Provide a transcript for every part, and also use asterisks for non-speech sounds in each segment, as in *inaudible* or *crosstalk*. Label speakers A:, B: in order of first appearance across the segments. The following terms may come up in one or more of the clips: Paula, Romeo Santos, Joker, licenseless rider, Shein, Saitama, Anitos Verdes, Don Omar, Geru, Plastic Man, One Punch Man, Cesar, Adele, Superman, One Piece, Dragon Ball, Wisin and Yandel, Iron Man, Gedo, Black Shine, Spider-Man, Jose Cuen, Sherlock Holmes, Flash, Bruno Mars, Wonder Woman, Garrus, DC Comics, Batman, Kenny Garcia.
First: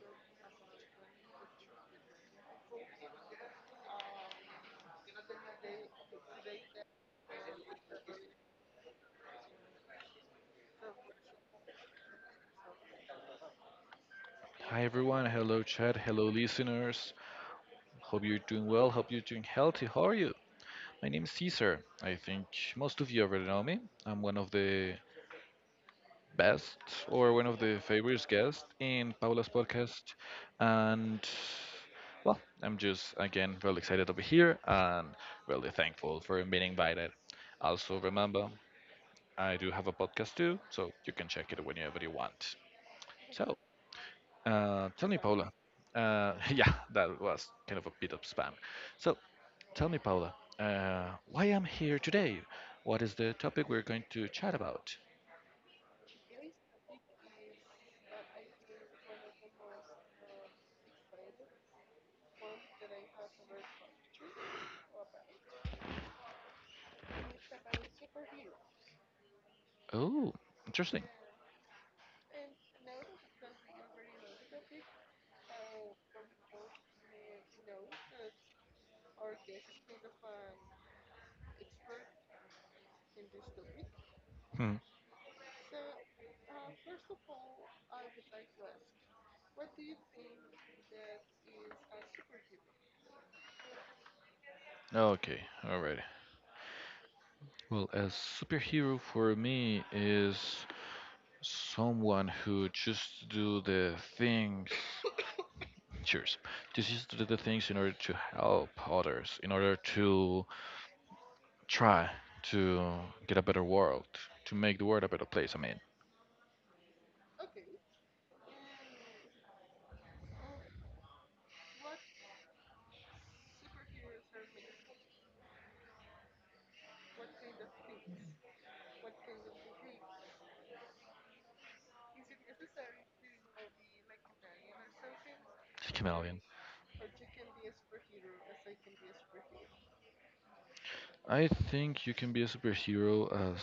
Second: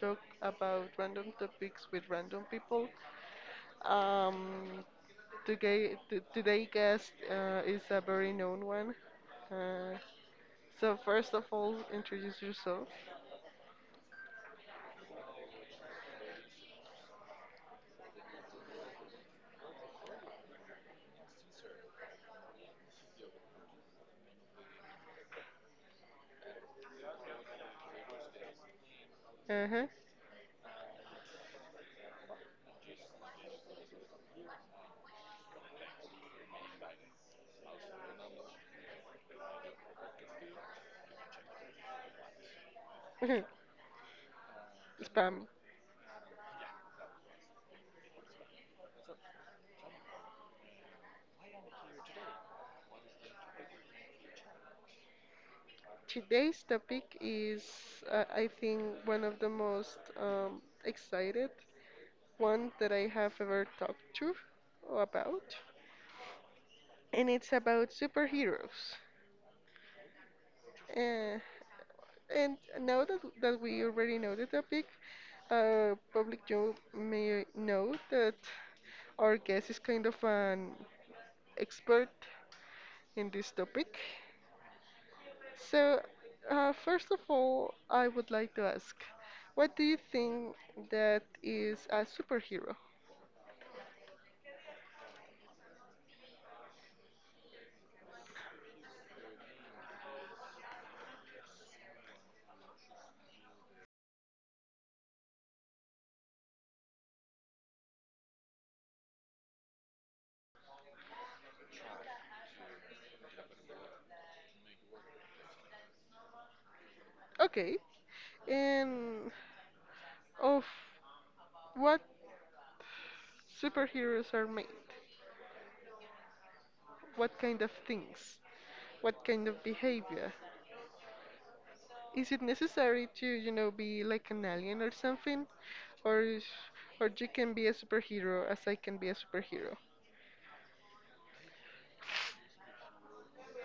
A: talk about random topics with random people. Um, Today, today guest is a very known one. Uh, so first of all, introduce yourself.
B: Hi everyone, hello chat, hello listeners. Hope you're doing well, hope you're doing healthy. How are you? My name is Cesar. I think most of you already know me. I'm one of the best or one of the favorite guests in Paula's
A: Uh-huh.
B: podcast. And well, I'm just again really excited to be here and really thankful for being invited. Also remember I do have a podcast too, so you can check it whenever you want. So, tell
A: *laughs*
B: me,
A: Pam.
B: Paula. *laughs* Yeah, that was kind of a bit of spam. So, tell me, Paula, why I'm here today? What is the topic we're going to chat about?
A: Today's topic is, I think, one of the most excited one that I have ever talked to about, and it's about superheroes.
B: Oh,
A: *laughs*
B: interesting.
A: And now that we already know the topic, public you may know that our guest is kind of an expert in this topic.
B: Hmm.
A: So, first of all, I would like to ask, what do you think that is a superhero?
B: Okay, alright. Well, a superhero for me is someone who just do the things. Cheers. Just do the things in order to help others, in order to try to get a better world, to make the world a better place. I mean.
A: Okay, and of what superheroes are made? What kind of things? What kind of behavior? Is it necessary to, you know, be like an alien or something? Or
B: Chameleon.
A: is- or you can be a superhero as I can be a superhero.
B: I think you can be a superhero as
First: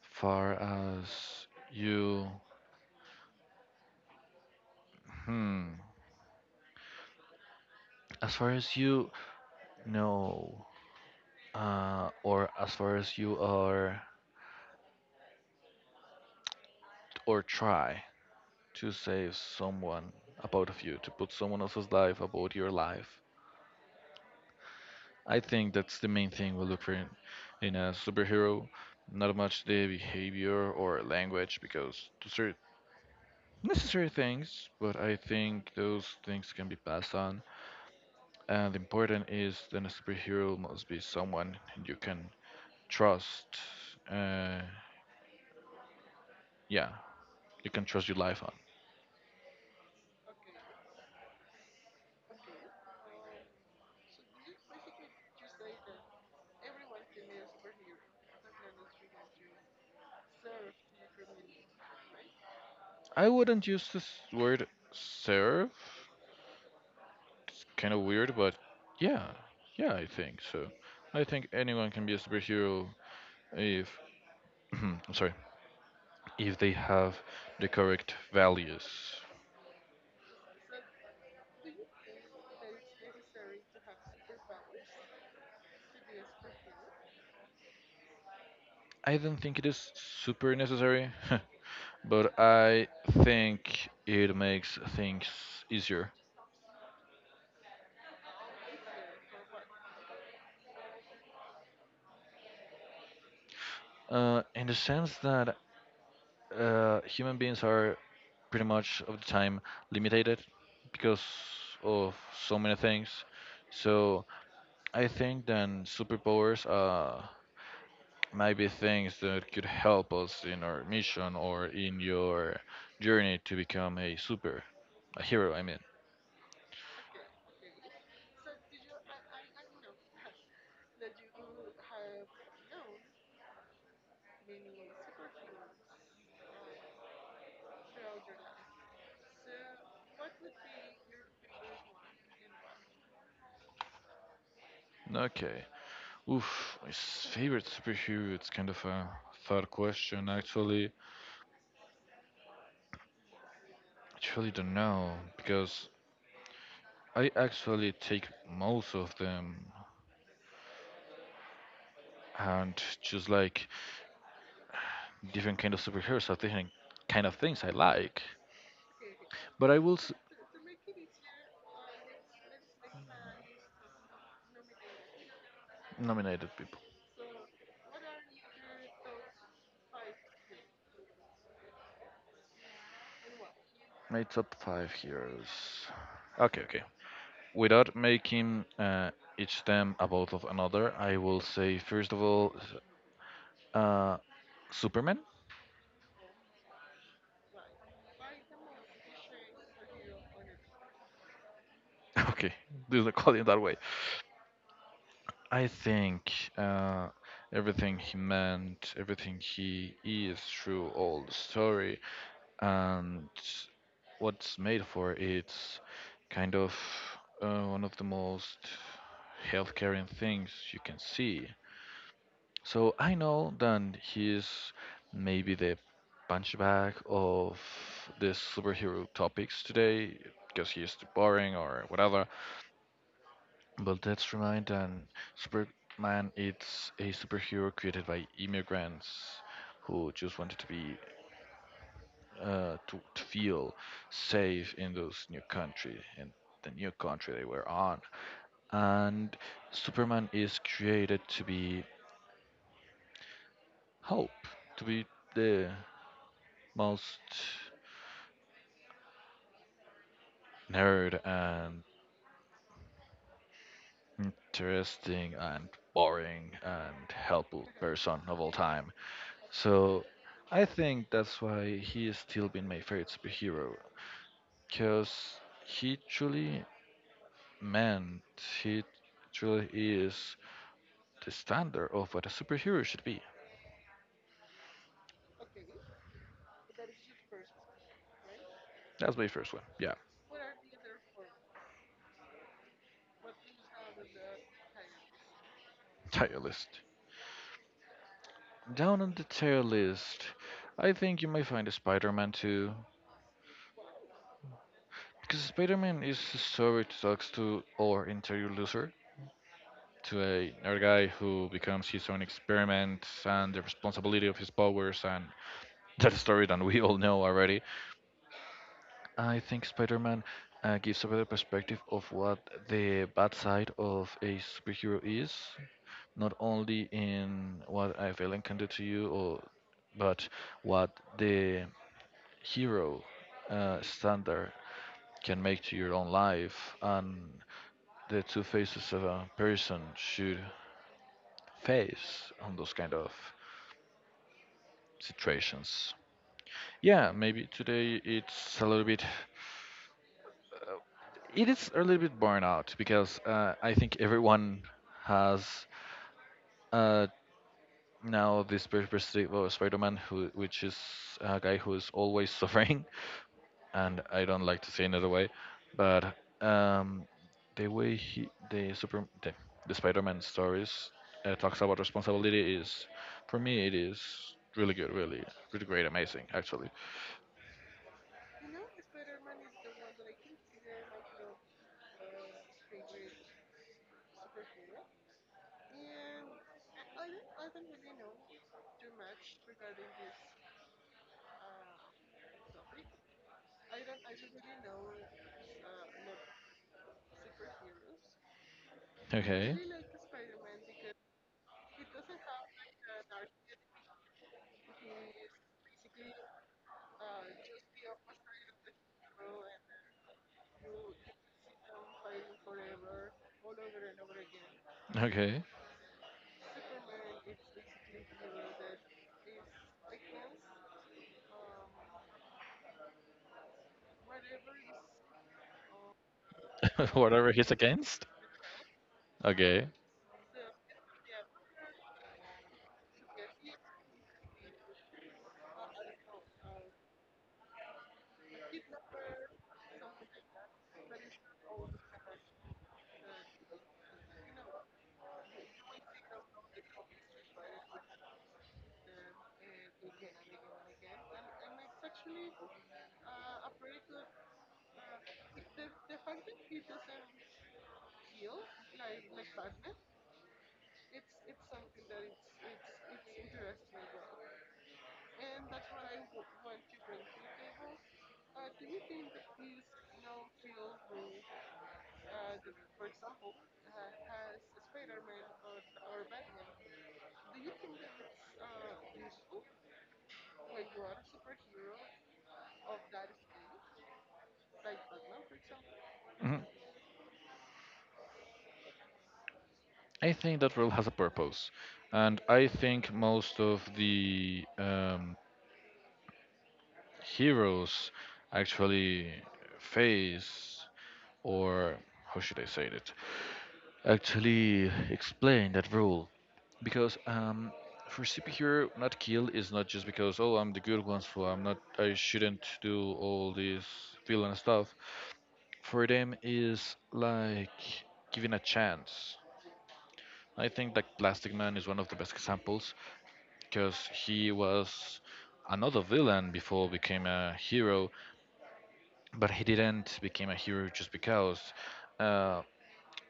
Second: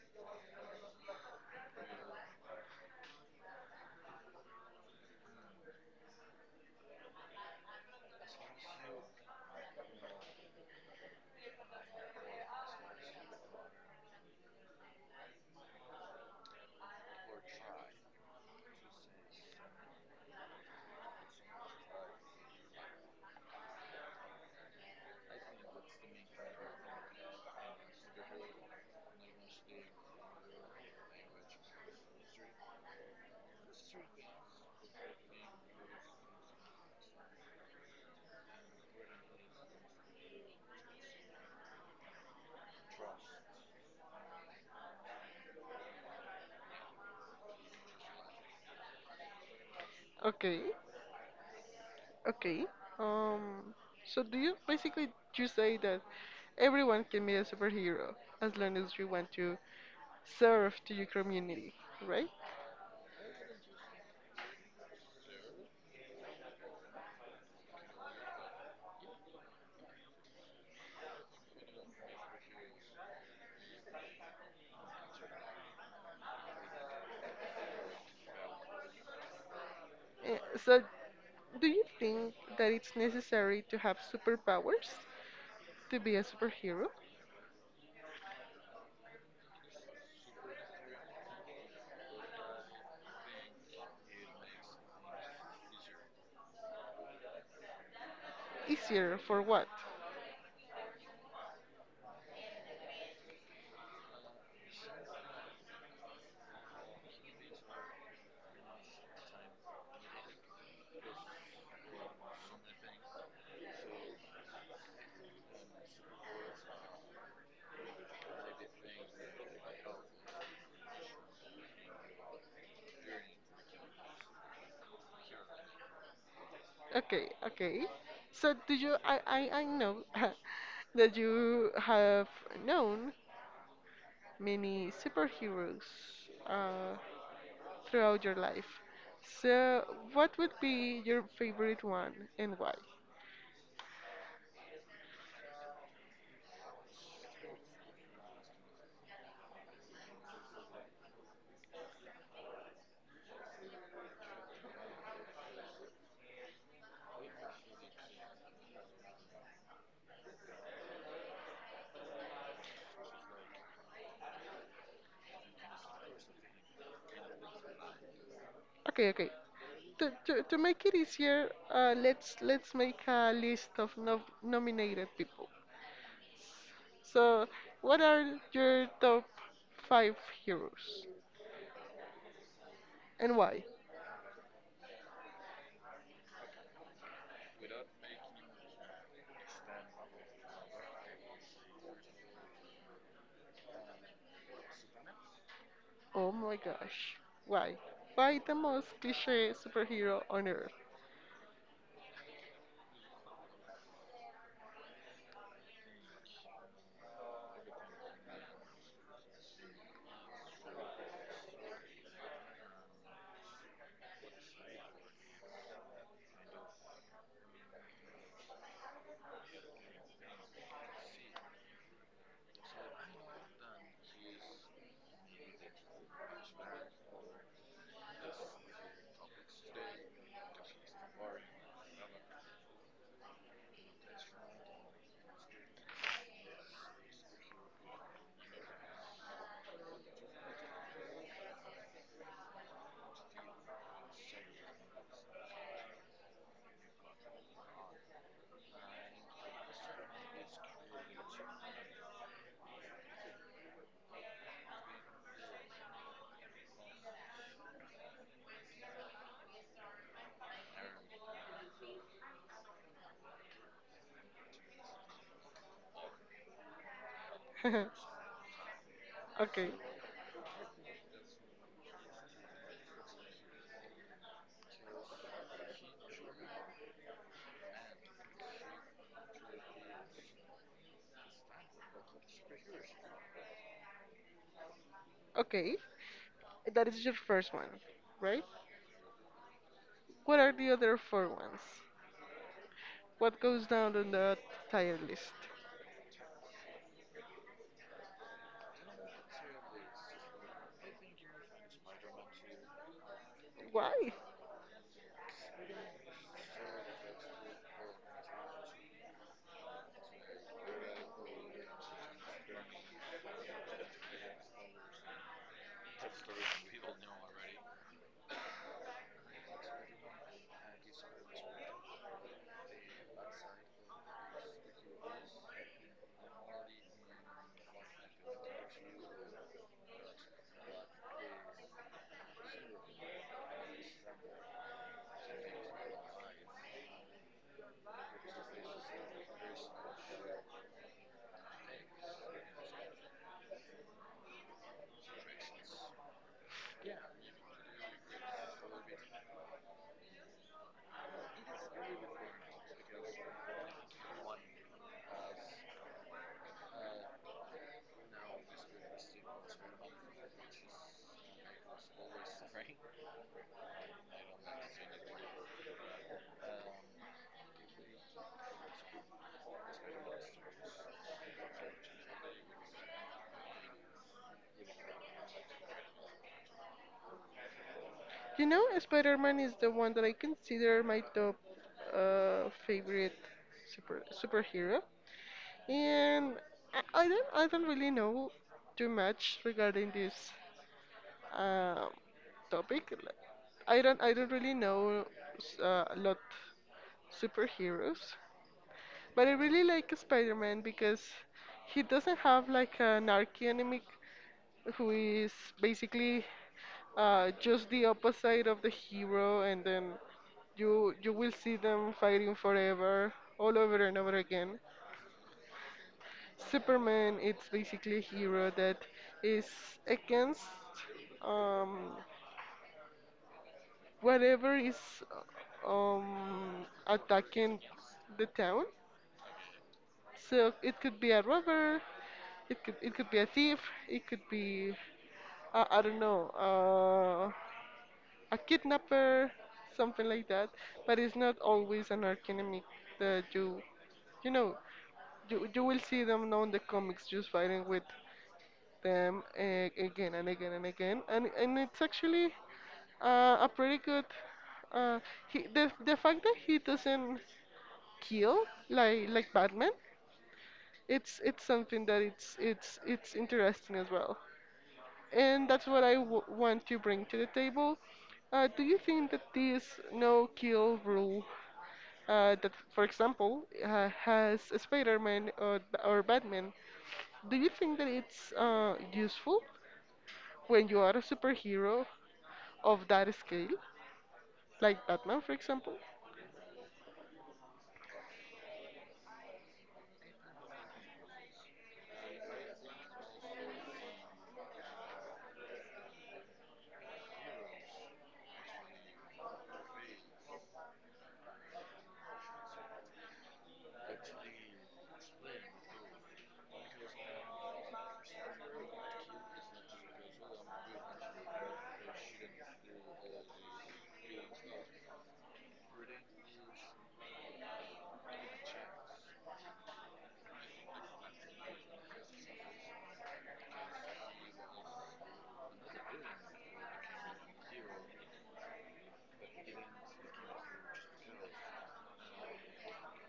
B: far as you, hmm, as far as you know, or as far as you are, or try to save someone about of you, to put someone else's life about your life. I think that's the main thing we look for in a superhero. Not much the behavior or language, because those are necessary things, but I think those things can be passed on. And the important is that a superhero must be someone you can trust. Uh, yeah, you can trust your life on.
A: Okay, okay. Um, so do you basically you say that everyone can be a superhero as long as you want to serve to your community, right?
B: I wouldn't use this word serve. It's kind of weird, but yeah, yeah, I think so. I think anyone can be a superhero if, *clears throat* I'm sorry, if they have the correct values.
A: Eh, So do you think that it's necessary to have superpowers to be a superhero?
B: I don't think it is super necessary, *laughs* but I think it makes things easier.
A: Easier for what?
B: In the sense that human beings are pretty much of the time limited because of so many things. So I think then superpowers might be things that could help us in our mission or in your journey to become a a hero. I mean,
A: Okay, okay. So do you I know *laughs* that you have known many superheroes uh, throughout your life. So what would be your favorite one and why?
B: okay. Oof, favorite superhero. It's kind of a hard question. Actually don't know because I actually take most of them and just like different kind of superheroes or different kind of things I like.
A: Okay, okay.
B: But
A: To, to, to make it easier, let's make a list of no, nominated people.
B: nominate the people.
A: So what are your top five heroes and why?
B: My top five heroes. Okay, okay. Without making each them about of another, I will say first of all, uh, Superman.
A: Oh my gosh. Why? Why the most cliche superhero on earth?
B: *laughs* Okay, do not call it that way. I think uh, everything he meant, everything he is, through all the story, and what's made for. It's kind of one of the most health caring things you can see. So I know that he's maybe the punchback of the superhero topics today because he's too boring or whatever. But let's remind that Superman it's a superhero created by immigrants who just wanted to be to feel safe in those new country in the new country they were on. And Superman is created to be hope, to be the most nerd and interesting and boring and helpful
A: *laughs*
B: person of all time.
A: Okay.
B: So I think that's why he has still been my favorite superhero, because he truly meant he truly is the standard of what a superhero should be.
A: Okay. That is your first one, right?
B: That's my first one. Yeah,
A: What are the other four ones? What goes down on the tier list?
B: tier list. Down on the tier list, I think you might find a Spider-Man too,
A: Why?
B: because Spider-Man is a story that talks to our interior loser, to a our guy who becomes his own experiment and the responsibility of his powers and that story that we all know already. I think Spider-Man gives a better perspective of what the bad side of a superhero is not only in what a villain can do to you, or but what the hero standard can make to your own life and the two faces of a person should face on those kind of situations. Yeah, maybe today it's a little bit uh, it is a little bit burnout because I think everyone has uh, Now this Paper Stri- well, Spider-Man, who which is a guy who is always suffering, *laughs* and I don't like to say another way, but um, the way he the super the Spider-Man stories talks about responsibility is, for me, it is really good, really, really great, amazing, actually.
A: You know, Spider-Man is the one that I consider my top favorite superhero, and I don't I don't really know too much regarding this um topic. I don't really know a lot superheroes, but I
B: Okay,
A: really like Spider-Man because he doesn't have like an archenemy who is basically just the opposite of the hero, and then you will see them fighting forever, all over and over again.
B: okay,
A: Superman, it's basically a hero that is against. Um, Whatever is
B: *laughs* whatever he's
A: attacking
B: against.
A: the town.
B: Okay.
A: So it could be a robber, it could be a thief, it could be I don't know, a kidnapper, something like that. But it's not always an archenemy that you know you will see them now in the comics just fighting with them again and again and again, and it's actually a pretty good. Uh, he, The fact that he doesn't kill like Batman, it's something that it's it's interesting as well. And that's what I w want to bring to the table. Do you think that this no kill rule that, for example, has Spider-Man or Batman, do you think that it's useful when you are a superhero of that scale, like Batman, for example?
B: Mhm. I think that rule has a purpose, and I think most of the heroes actually face or how should I say it? Actually explain that rule because for superhero not kill is not just because oh I'm the good ones so I shouldn't do all this villain stuff. For them is like giving a chance. I think that Plastic Man is one of the best examples because he was another villain before became a hero but he didn't become a hero just because uh,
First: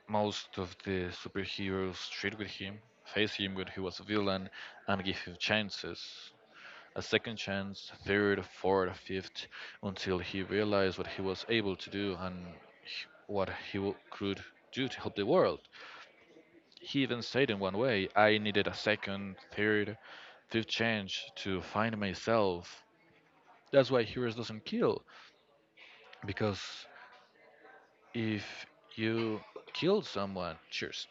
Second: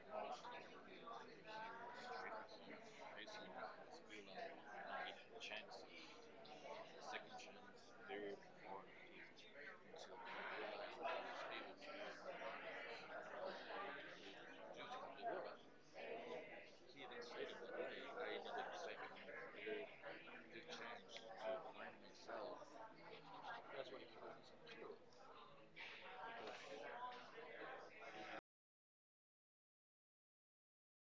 B: most of the superheroes treat with him, face him when he was a villain, and give him chances. A second chance, a third, a fourth, a fifth, until he realized what he was able to do and could do to help the world. He even said in one way, I needed a second, third, fifth chance to find myself. That's why heroes doesn't kill, because if you kill someone, cheers,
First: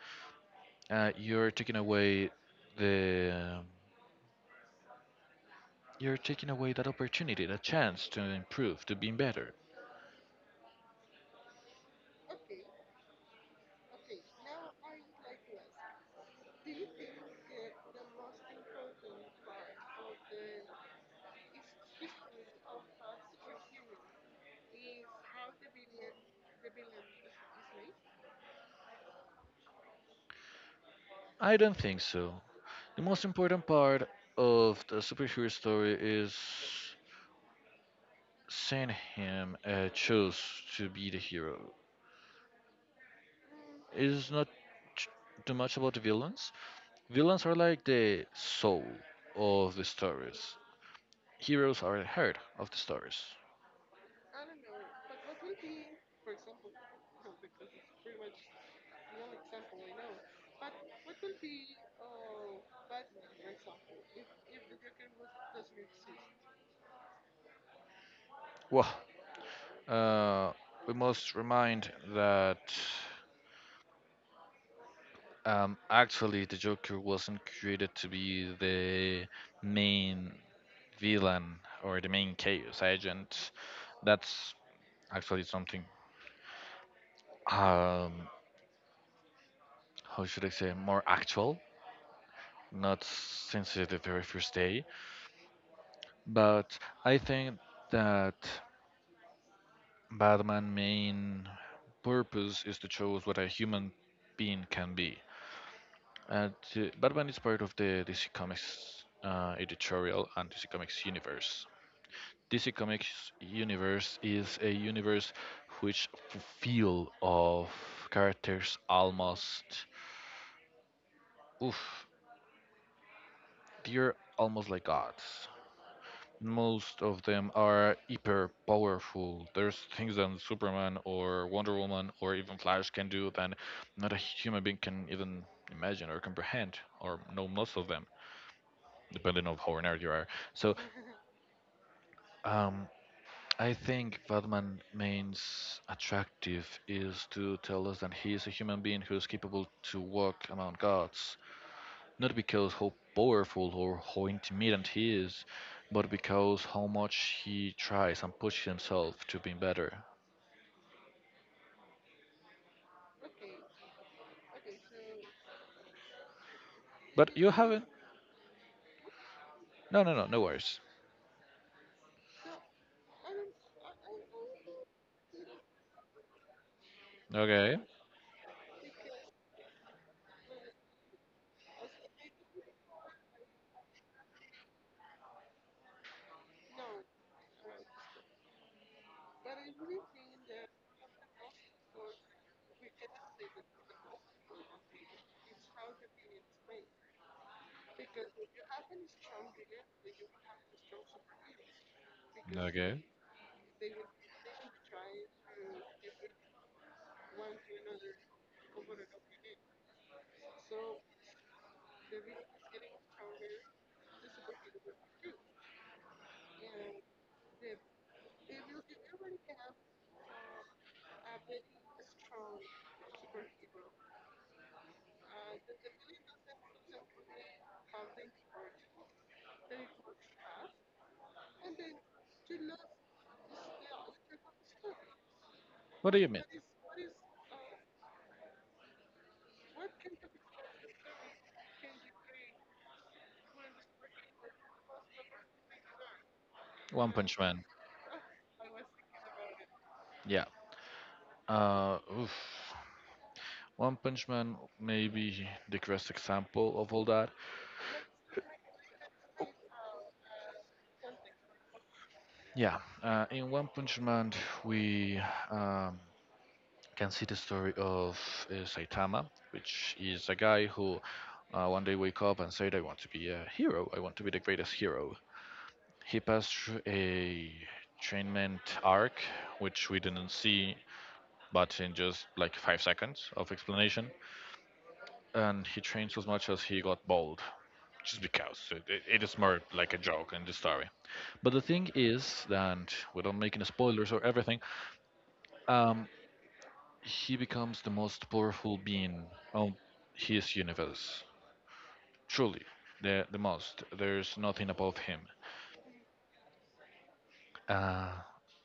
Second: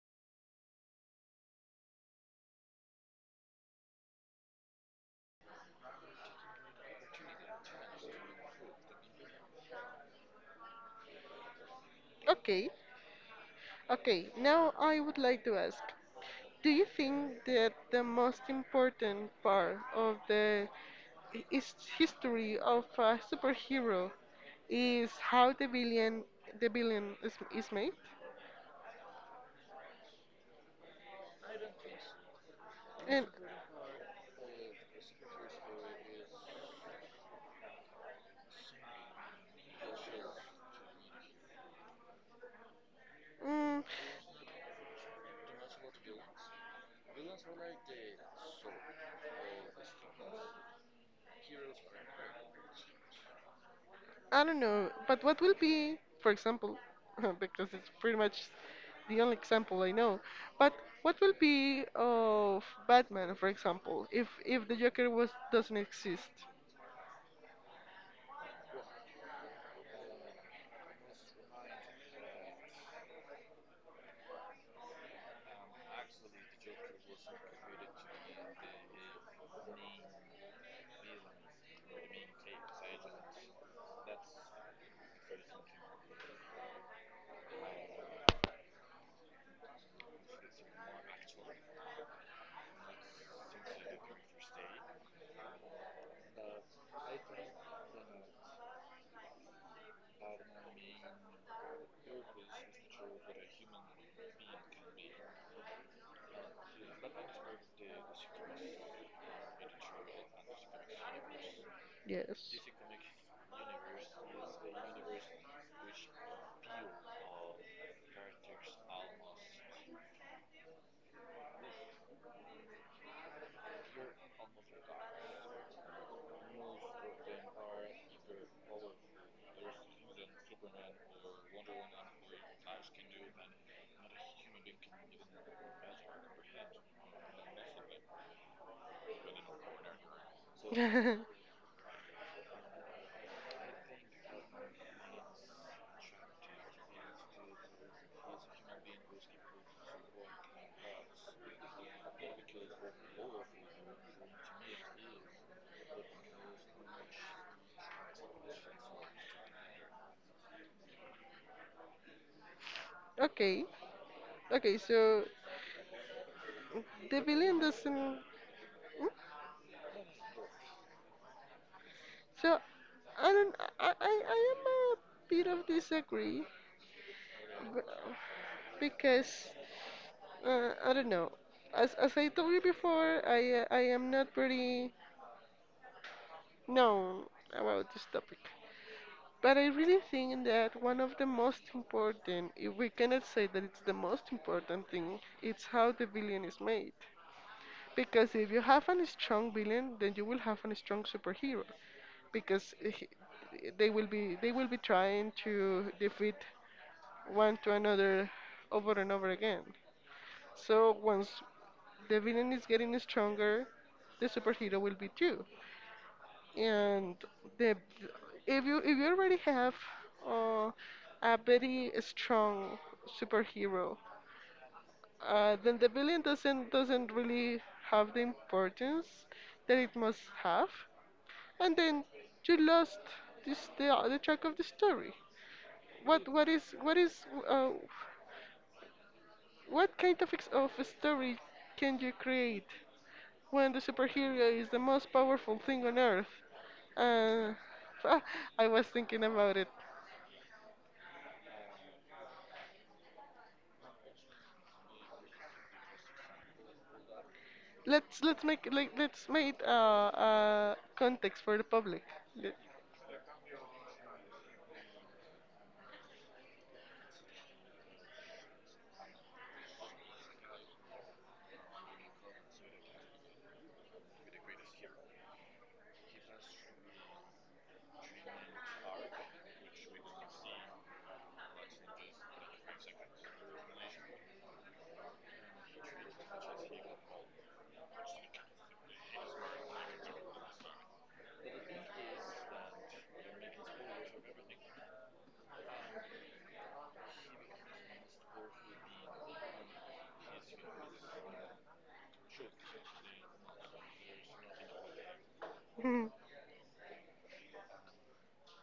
B: you're taking away the you're taking away that opportunity, that chance to improve, to be better.
A: Okay, okay. Now I would like to ask, do you think that the most important part of the history of a superhero is how the villain is made?
B: I don't think so. The most
A: And
B: important part of the superhero story is seeing him chose to be the hero.
A: mm,
B: It's not t- too much about the villains. Villains are like the soul of the stories. Heroes are the heart of the stories.
A: I don't know, but what will be, for example, *laughs* because it's pretty much the only example I know, but what will be of Batman, for example, if the Joker was doesn't exist?
B: Wow. Uh, we must remind that actually the Joker wasn't created to be the main villain or the main chaos agent. That's actually something, um, how should I say, more actual, not since the very first day. But I think that Batman's main purpose is to show us what a human being can be. And Batman is part of the DC Comics editorial and DC Comics universe.
A: Yes.
B: DC Comics universe is a universe which feel of characters almost, oof, they're almost like gods. Most of them are hyper powerful. There's things that Superman or Wonder Woman or even Flash can do that not a human being can even imagine or comprehend, or know most of them, depending on how nerd you are. So
A: *laughs*
B: Um, I think what man means attractive is to tell us that he is a human being who is capable to walk among gods, not because how powerful or how intimidant he is, but because how much he tries and pushes himself to be better.
A: Okay. Okay, so the
B: But you
A: villain
B: haven't.
A: doesn't. Hmm?
B: No, no, no, no worries.
A: So I don't. I am a bit of disagree
B: Okay,
A: b- because I don't know. As I told you before, I am not pretty known about this topic. But I really think that one of the most important, if we cannot say that it's the most important thing, it's how the villain is made. Because if you have a strong villain, then you will have a strong superhero. Because
B: okay.
A: he- they will be trying to defeat one to another over and over again. So once the villain is getting stronger, the superhero will be too and the if you already have uh, a very strong superhero, then the villain doesn't really have the importance that it must have, and then you lost this the track of the story.
B: What do you mean?
A: What is uh, what kind of story can you create when the superhero is the most powerful thing on earth?
B: One Punch
A: Uh,
B: Man.
A: *laughs* I was thinking about it.
B: Yeah. Oof. One Punch Man may be the greatest example of all that.
A: Let's make like let's make context for the public. Le-
B: Yeah, in One Punch Man, we um, can see the story of Saitama, which is a guy who one day wake up and said, "I want to be a hero. I want to be the greatest hero." He passed through a trainment arc, which we didn't see, but in just like 5 seconds of explanation, and he trained so much as he got bald, just because it is more like a joke in the story. But the thing is that, without making spoilers or everything, um, he becomes the most powerful being on his universe. Truly, the most. There's nothing above him.
A: *laughs*
B: Uh,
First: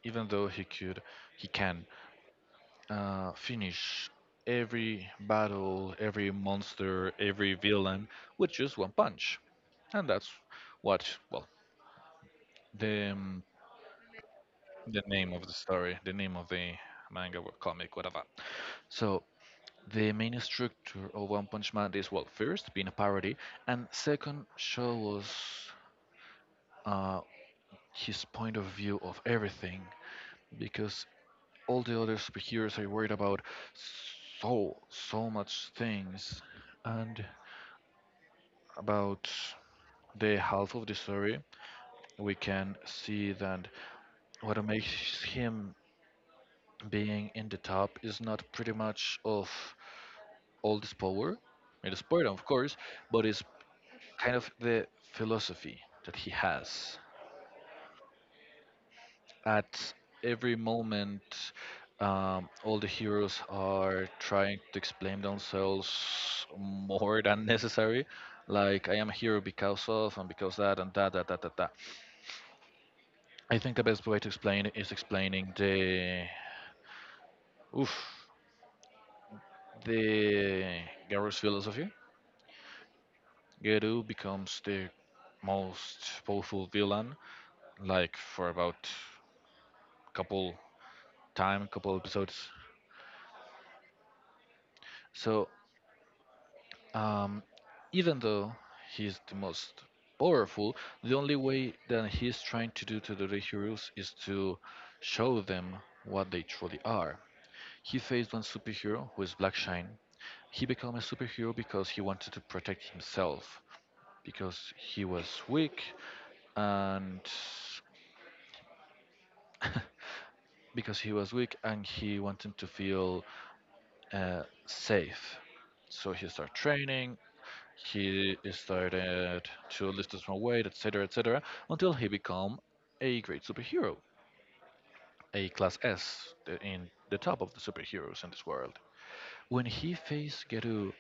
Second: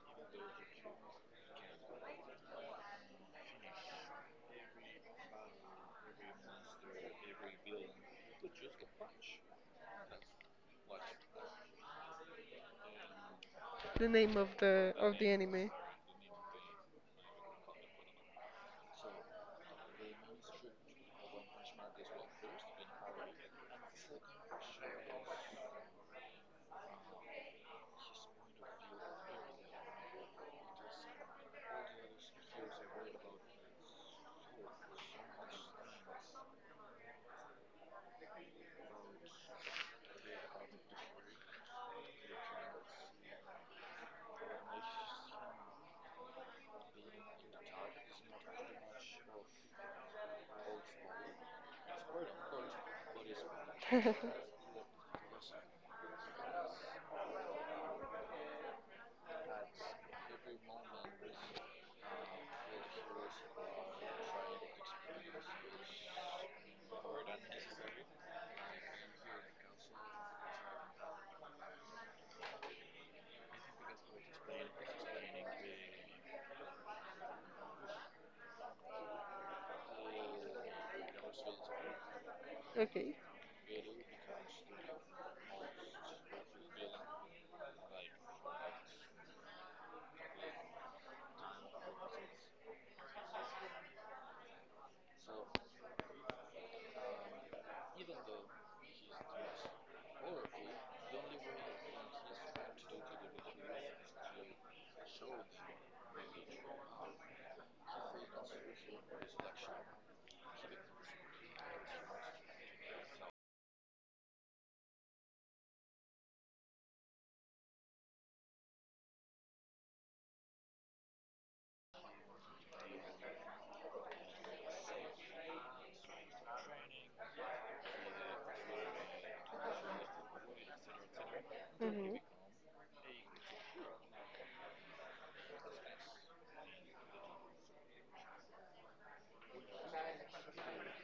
B: even though he could, he can finish every battle, every monster, every villain with just one punch. And that's what, well, the, um,
A: the name of the
B: the name of the
A: anime.
B: story, the name of the manga or comic, whatever. So the main structure of One Punch Man is well, first being a parody, and second show us uh, his point of view of everything, because all the other superheroes are worried about so much things, and about the half of the story, we can see that what makes him being in the top is not pretty much of all this power. It is power, of course, but it's
A: *laughs*
B: kind of the philosophy that he has. At every moment, all the heroes are trying to explain themselves more than necessary. Like, I am a hero because of, and because that, and that, that, that, that, that. I think the best way to explain it is explaining the. Oof. The Garrus philosophy.
A: Okay.
B: Geru becomes the most powerful villain, like, for about couple couple episodes. So Um, even though he's the most powerful, the only way that he's trying to do to the heroes is to show them what they truly are. He faced one superhero who is Black Shine. He became a superhero because he wanted to protect himself, because he was weak and *laughs* because he was weak and he wanted to feel safe. So he started to lose his own weight, etc., etc., until he
A: Hmm.
B: became a great superhero, a class S, in the top of the superheroes in this world. When he faced Geru,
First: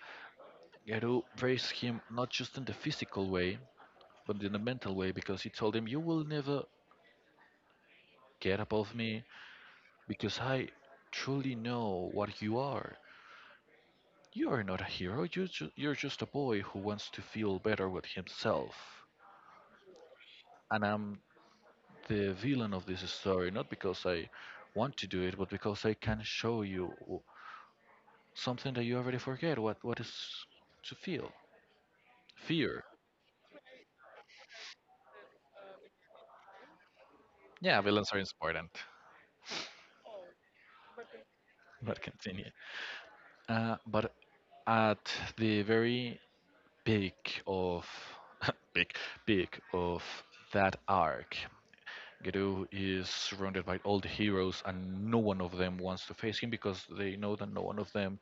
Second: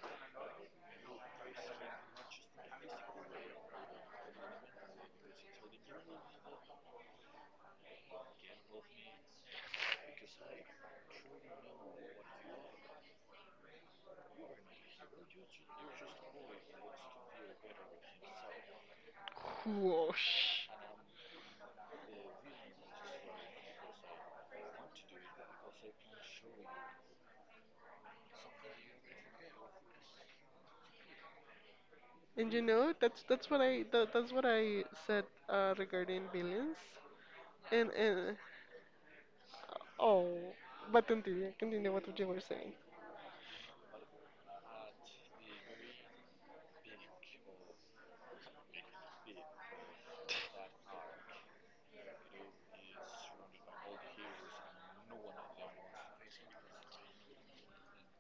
B: Geru praised him not just in the physical way, but in the mental way, because he told him, "You will never get above me, because I truly know what you are. You are not a hero. You're just a boy who wants to feel better with himself."
A: Whoosh.
B: And I'm the villain of this story, not because I want to do it, but because I can show you something that you already forget. What is to feel?
A: And you
B: Fear.
A: know that's what I that, that's what I said regarding billions.
B: Yeah, villains are
A: And
B: important.
A: oh, but continue, continue
B: But
A: what you were
B: continue.
A: saying.
B: But at the very peak of *laughs* peak peak of that arc, Gedo is surrounded by all the heroes, and no one of them wants to face him because they know that no one of them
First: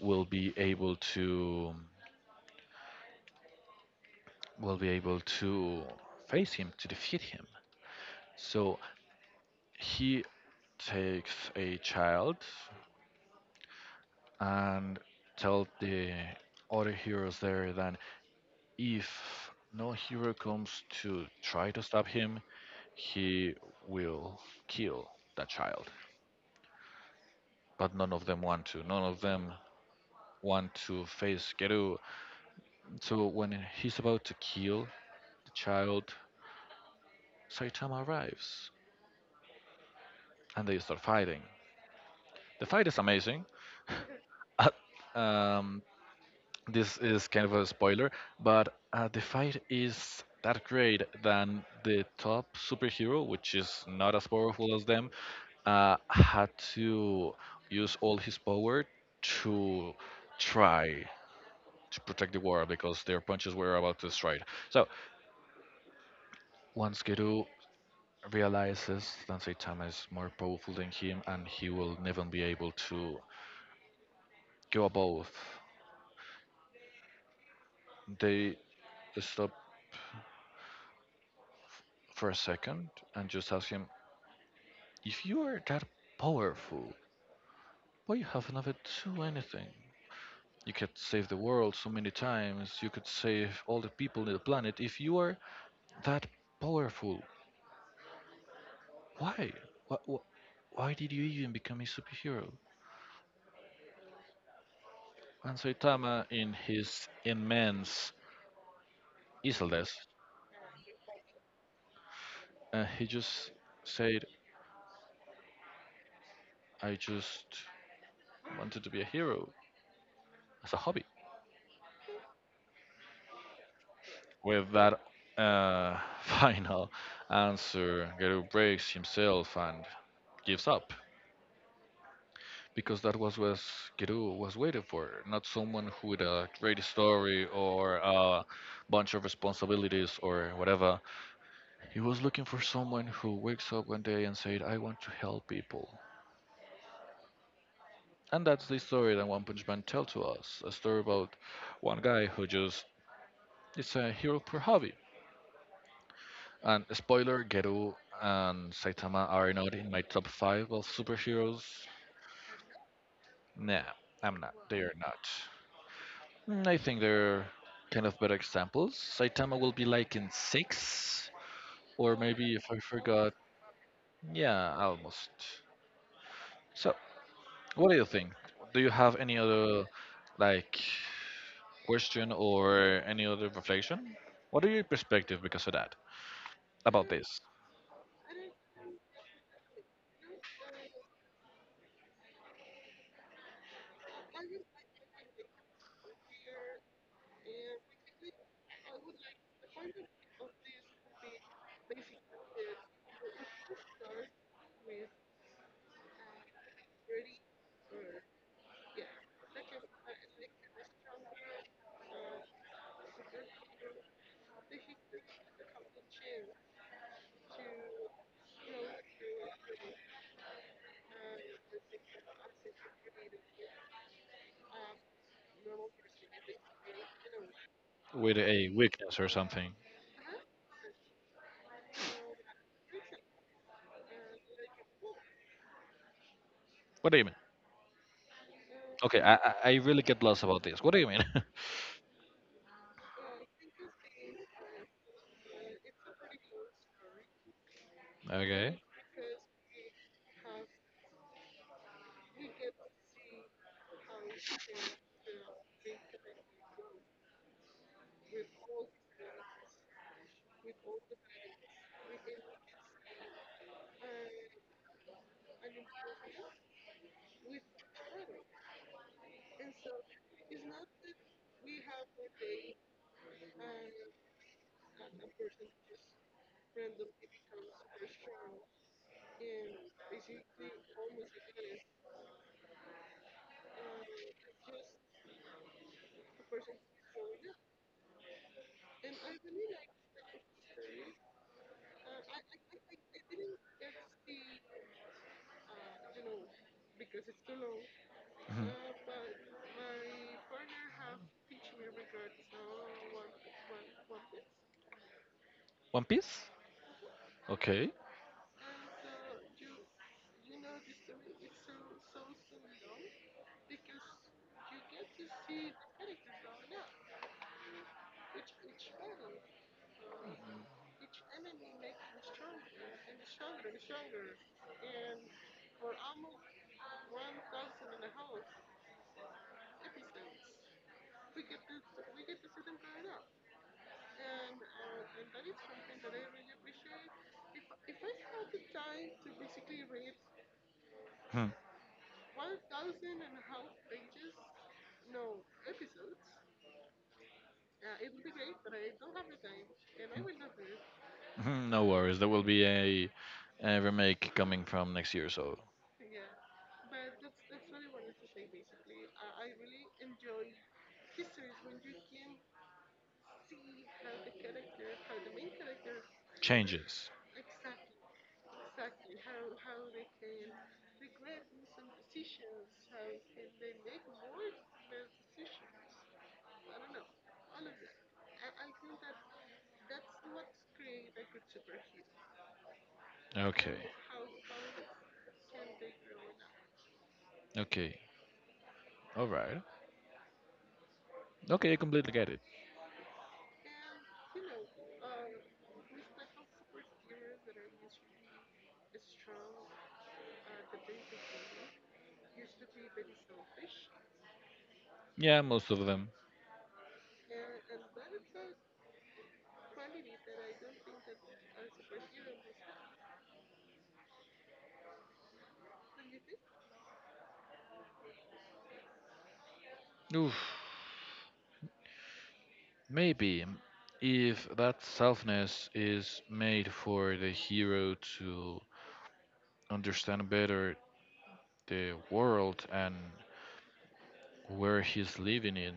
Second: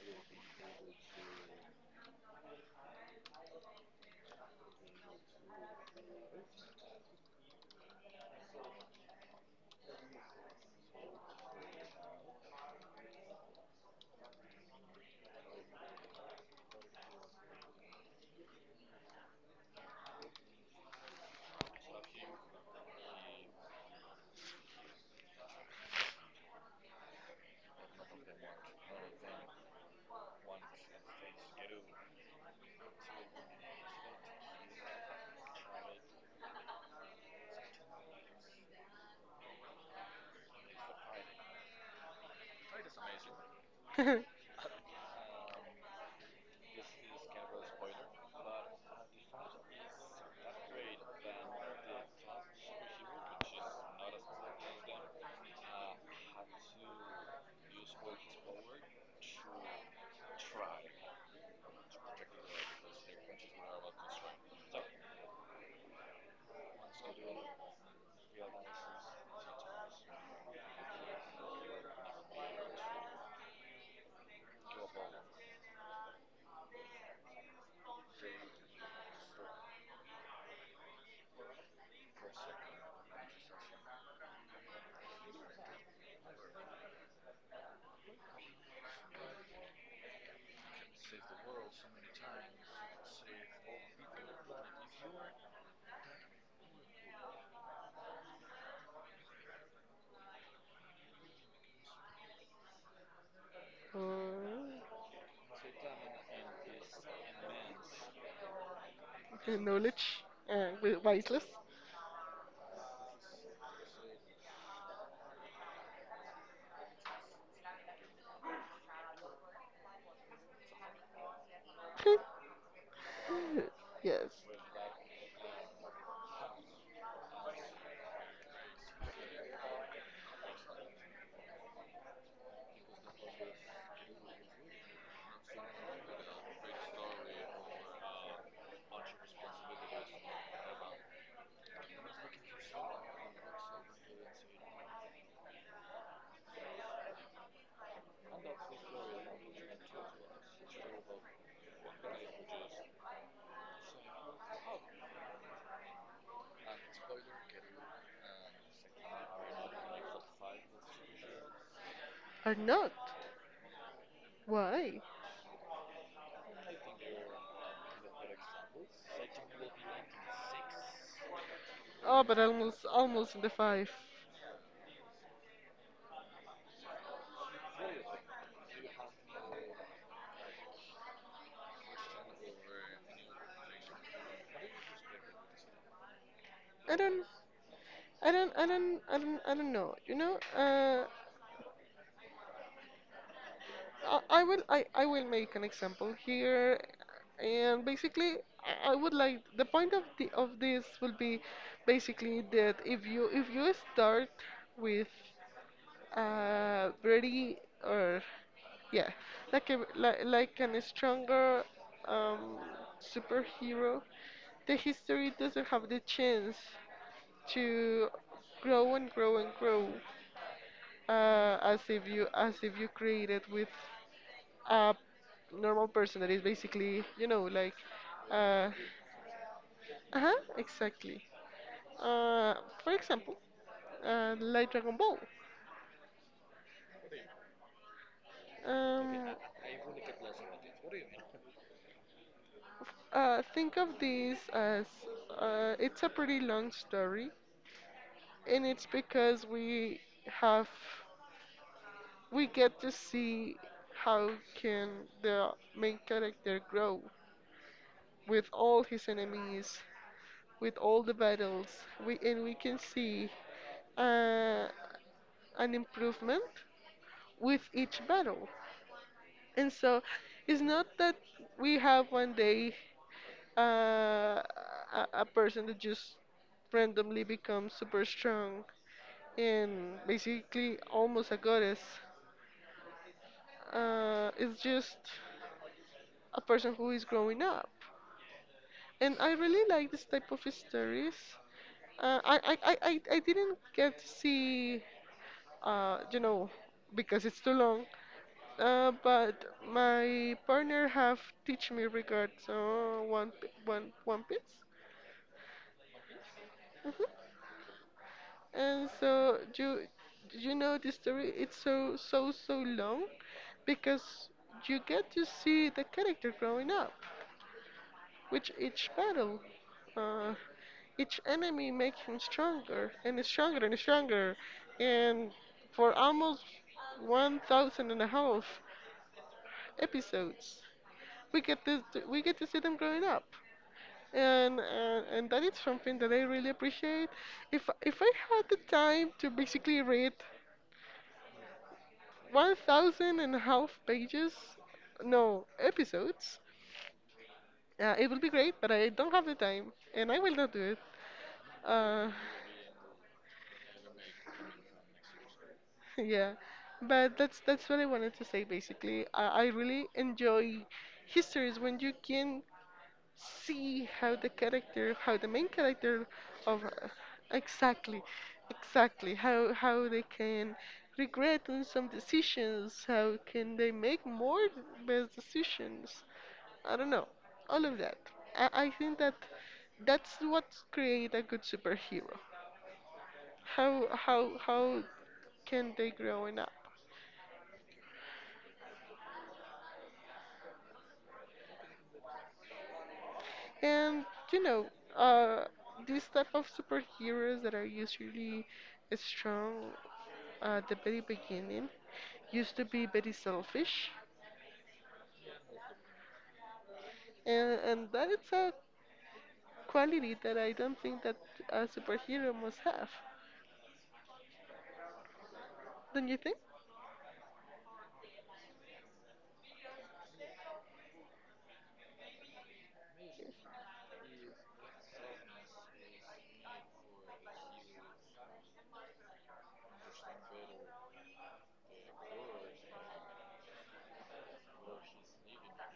B: will be able to will be able to face him, to defeat him. So he takes a child and tells the other heroes there that if no hero comes to try to stop him, he will kill that child. But none of them want to. None of them want to face Geru. So when he's about to kill the child, Saitama arrives and they start fighting. The fight is amazing.
A: *laughs*
B: *laughs* Um, this is kind of a spoiler, but the fight is that great than the top superhero, which is not as powerful as them, had to use all his power to try to protect the world because their punches were about to strike. So once Geru realizes that Saitama is more powerful than him and he will never be able to go above, they stop for a second and just ask him, if you are that powerful, why you haven't ever do anything? You could save the world so many times. You could save all the people in the planet. If you are that powerful, why? Why, why did you even become a superhero?
A: Uh,
B: And Saitama, in his immense easiness,
A: knowledge, wiseless.
B: he just said, "I just wanted to be a hero as a hobby."
A: *laughs* Yes,
B: With that uh, *laughs* final answer, Geru breaks himself and gives up, because that was what Kiru was waiting for, not someone who with a great story or a bunch of responsibilities or whatever. He was looking for someone who wakes up one day and said, "I want to help people." And that's the story that One Punch Man tells to us, a story about one guy who just is a hero per hobby. And spoiler, Geru and Saitama are not in my top five of superheroes.
A: or not?
B: Nah, I'm not. They are
A: Why?
B: not. Mm, I think they're kind of better examples. Saitama will be like in six, or
A: Oh, but
B: maybe if I
A: almost,
B: forgot,
A: almost in the five.
B: yeah, almost. So, what do you think? Do you have any other like question or any other reflection? What are your perspective because of that
A: I
B: about
A: don't,
B: this,
A: I don't, I don't, I don't, I don't know. You know, I will make an example here, and basically, I would like the point of this will be basically that if you start with pretty or yeah, like a like an stronger um, superhero. The history doesn't have the chance to grow and grow and grow as if you create it with a normal person that is basically you know like
B: with a
A: uh
B: weakness or something?
A: uh-huh exactly uh for example like dragon ball
B: What do you mean? Okay,
A: um
B: I really get lost about this. What do you mean? *laughs*
A: Think of these as it's a pretty long story, and
B: Okay.
A: it's because we have we get to see how can the main character grow with all his enemies, with all the battles. We and we can see uh, an improvement with each battle. And so it's not that we have one day uh, a person that just randomly becomes super strong and basically almost a goddess. It's just a person who is growing up. And I really like this type of stories. I didn't get to see, you know, because it's too long.
B: Mhm.
A: But my partner have teach me regards One Pi- One One Piece.
B: One Piece.
A: Mhm.
B: Okay.
A: And so you know the story it's so so so long because you get to see the character growing up Which each battle. Uh, each enemy makes him stronger and stronger and stronger and for almost one thousand and a half episodes we get to we get to see them growing up and and that is something that I really appreciate if I had the time to basically read
B: Hmm.
A: one thousand and half pages, no, episodes. It will be great, but I don't have the time, and I will not do it.
B: Mhm, no
A: Uh,
B: worries. There will be a remake coming from next year, so
A: *laughs* yeah, but that's what I wanted to say. Basically, I really enjoy histories when you can see how the character, how the main character of
B: changes.
A: exactly, exactly how they can regret on some decisions, how can they make more best decisions. I don't know, all of that. I think that that's what create a good superhero.
B: Okay.
A: How can they growing up?
B: Okay. All right. Okay, I completely get it.
A: And you know, uh, these type of superheroes that are usually strong at the very beginning used to be very selfish,
B: Yeah, most of them.
A: and that is a quality that I don't think that a superhero must have. Don't you think?
B: Oof. Maybe if that softness is made for the hero to understand better the world and where he's living in,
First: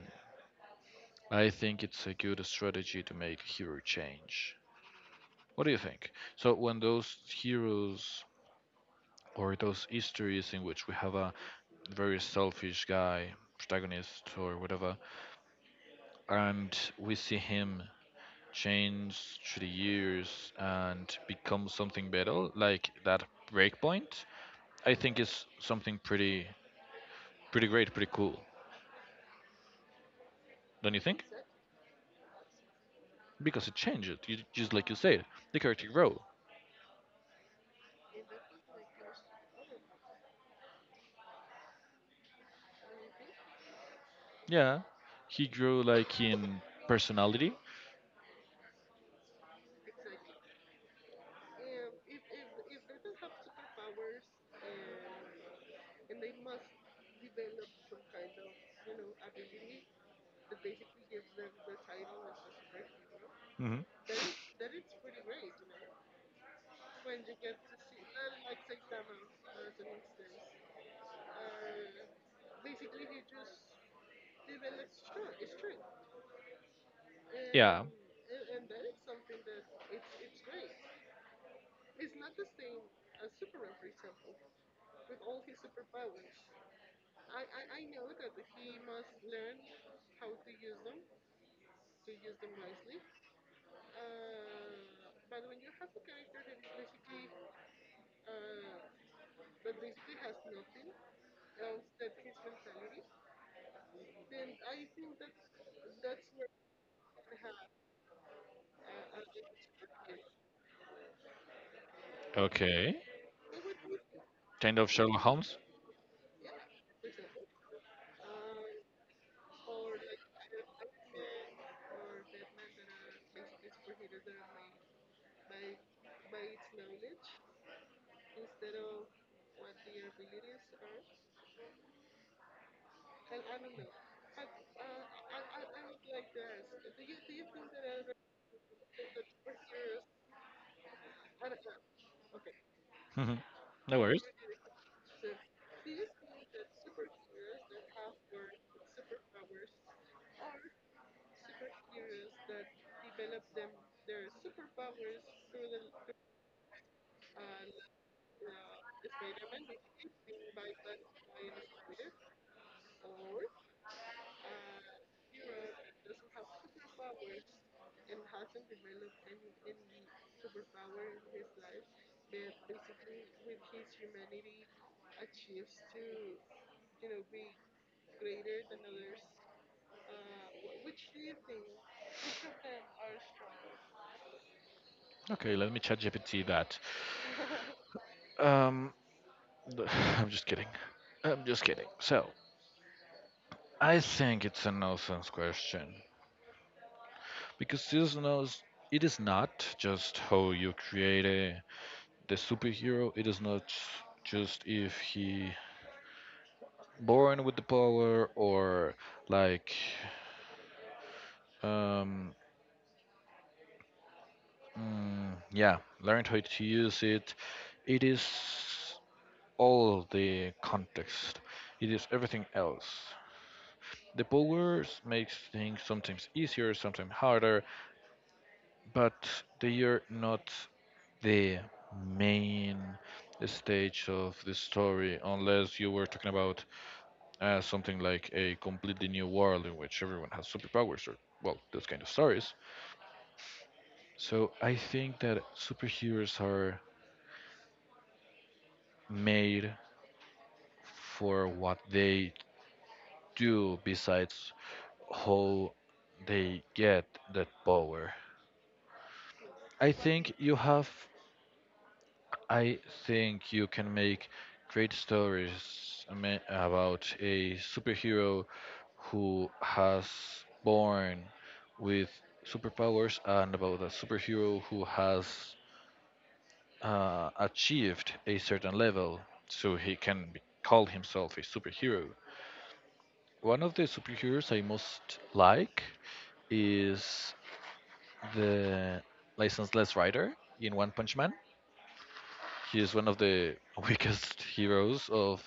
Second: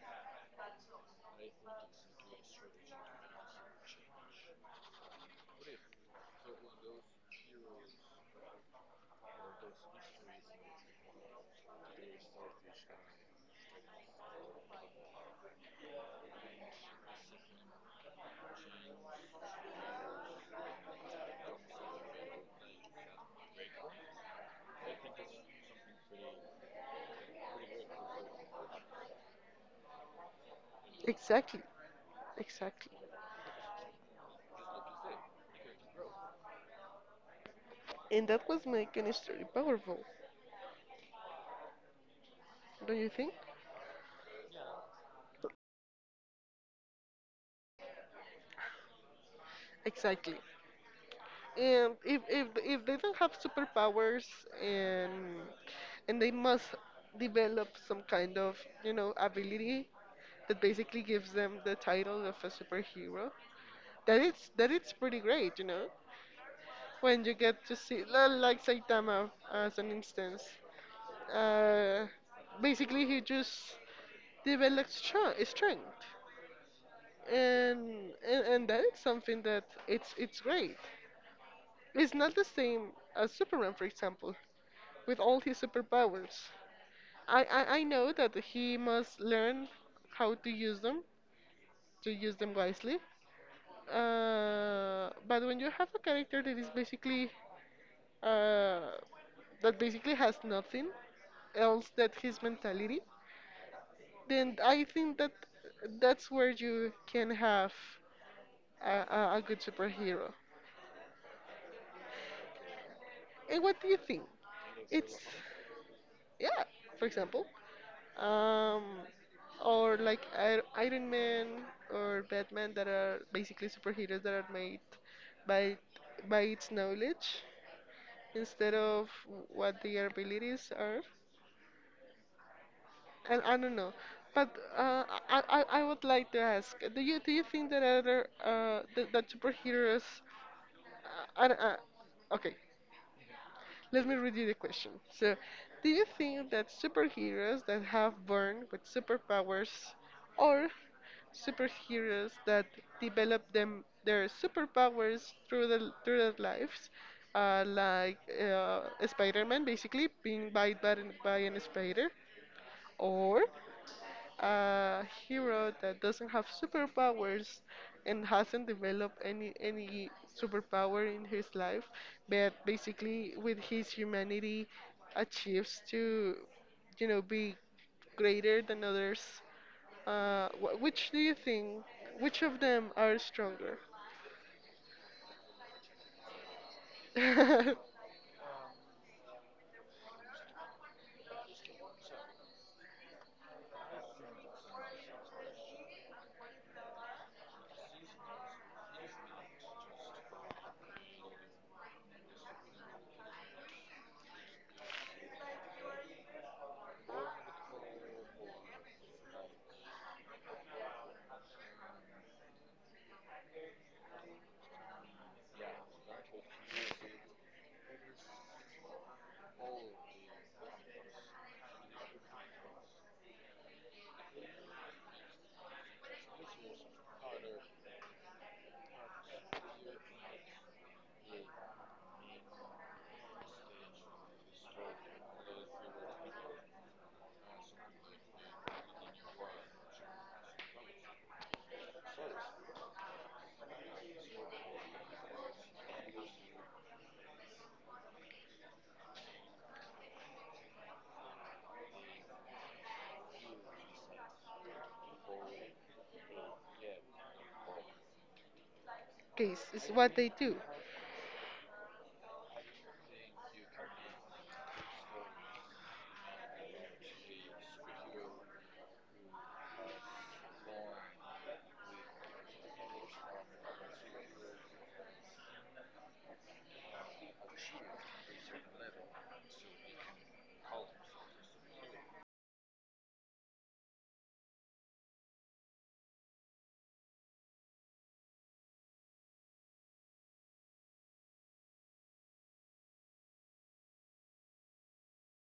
B: I think it's a good strategy to make hero change. What do you think? So when those heroes or those histories in which we have a very selfish guy, protagonist or whatever, and we see him change through the years and become something better, like that breakpoint, I think is something pretty great, pretty cool. Don't you think?
A: Exactly, exactly.
B: Because it changes, you, just like you said, the character grow.
A: And that was making it very powerful, don't you think?
B: Yeah, he grew like in personality.
A: Exactly. And if they don't have superpowers and and they must develop some kind of you know ability that basically gives them the title of a superhero,
B: Hmm.
A: that it's pretty great, you know, when you get to see like Saitama as an instance. Uh, Basically, he just develops strength,
B: Yeah.
A: and that is something that it's great. It's not the same as Superman, for example, with all his superpowers. I know that he must learn how to use them wisely. But when you have a character that is basically uh, that basically has nothing else that his mentality, then I think that that's where you can have a good superhero.
B: Okay.
A: And what do you think?
B: Kind of
A: It's
B: Sherlock Holmes?
A: yeah, for example, um, or like Iron Man or Batman that are basically superheroes that are made by its knowledge instead of what their abilities are. And I don't know, but uh, I would like to ask, do you think that other that, that superheroes, I don't- okay,
B: *laughs* No
A: let me
B: worries.
A: read you the question. So, do you think that superheroes that have born with superpowers, or superheroes that develop them their superpowers through the through their lives, like Spider-Man basically being bit by an spider, or a hero that doesn't have superpowers and hasn't developed any superpower in his life, but basically with his humanity achieves to, you know, be greater than others. Which do you think? Which of them are stronger?
B: Okay, let me chat GPT that. Um, th- *laughs* I'm just kidding. I'm just kidding. So, I think it's a nonsense question because this knows it is not just how you create the superhero. It is not just if he born with the power or like um yeah, learned how to use it. It is all the context. It is everything else. The powers makes things sometimes easier, sometimes harder, but they are not the main stage of the story unless you were talking about something like a completely new world in which everyone has superpowers or well, those kind of stories. So I think that superheroes are made for what they do besides how they get that power.
A: *laughs* Case is
B: I
A: what they
B: think you
A: do.
B: have. I think you can make great stories about a superhero who has born with superpowers and about a superhero who has achieved a certain level, so he can be, call himself a superhero. One of the superheroes I most like is the licenseless rider in One Punch Man. He is one of the *laughs* weakest heroes of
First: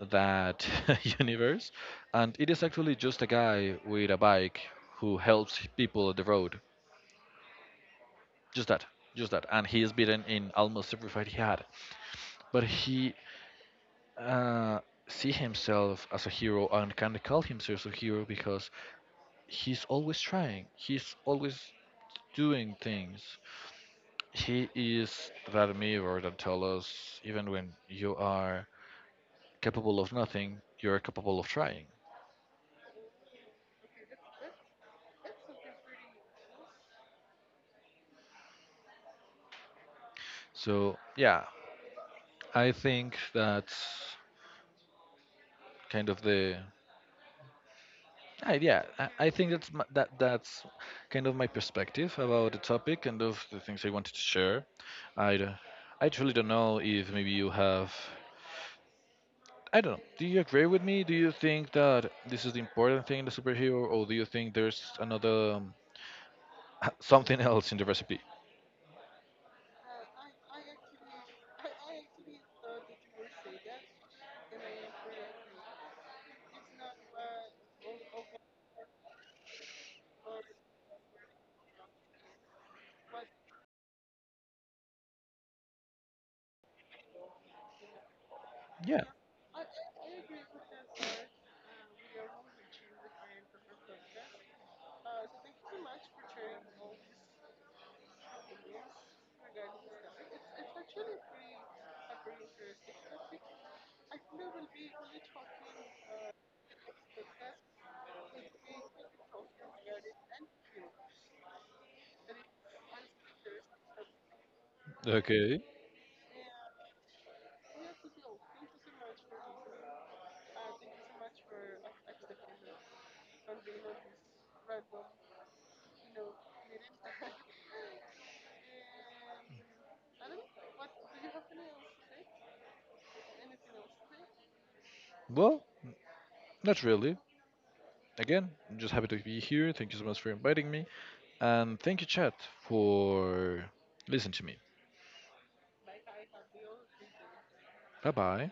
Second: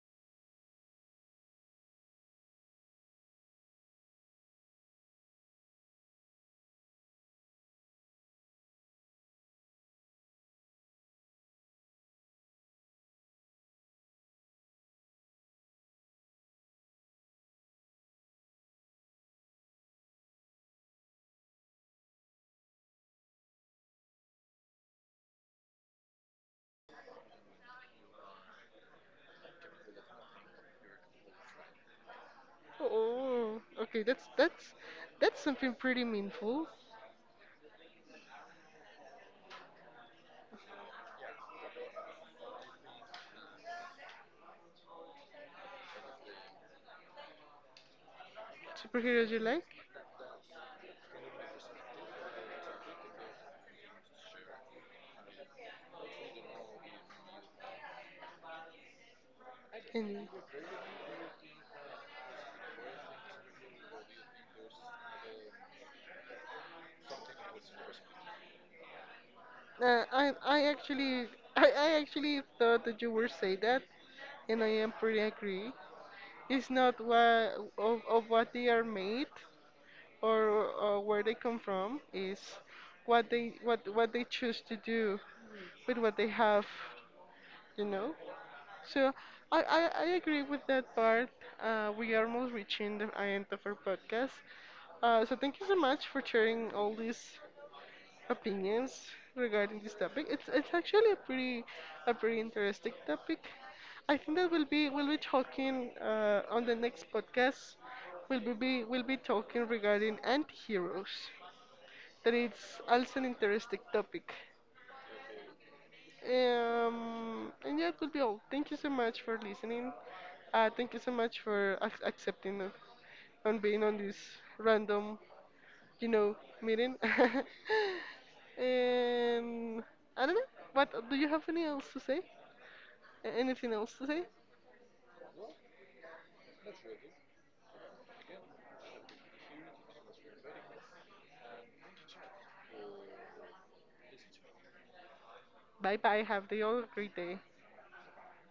B: that *laughs* universe, and it is actually just a guy with a bike who helps people on the road. Just that, just that, and he is beaten in almost every fight he had. But he uh, see himself as a hero and can call himself a hero because he's always trying. He's always doing things. He is that mirror that tells us even when you are capable of nothing, you're capable of trying.
A: Oh, okay, that's that's something pretty meaningful.
B: So, yeah, I think that's kind of the. I, yeah, I
A: Superheroes you
B: think
A: like?
B: that's my, that's kind of my perspective about the topic and of the things I wanted to share. I d- I truly don't know if maybe you have. I don't know. Do
A: Any?
B: you agree with me? Do you think that this is the important thing in the superhero, or do you think there's another *laughs* something else in the recipe?
A: Uh, I I actually I actually thought that you were say that, and I am pretty agree. It's not what of what they are made or where they come from. Is what they choose to do with what they have, you know. So I agree with that part. We are almost reaching the end of our podcast. So thank you so much for sharing all these opinions regarding this topic. It's actually a pretty interesting topic. I think that we'll be talking on the next podcast. We'll be talking regarding anti-heroes. That it's also an interesting topic.
B: Okay.
A: And yeah, it would be all. Thank you so much for listening. Thank you so much for ac accepting on being on this random you know, meeting. *laughs* And I don't know. What do you have any else to say? Anything else to say?
B: Well, not really. Again, I'm just happy to be here. Thank you so much for inviting me. And thank you, chat, for listening to me.
A: Bye bye. Have the all great day.
B: Bye bye.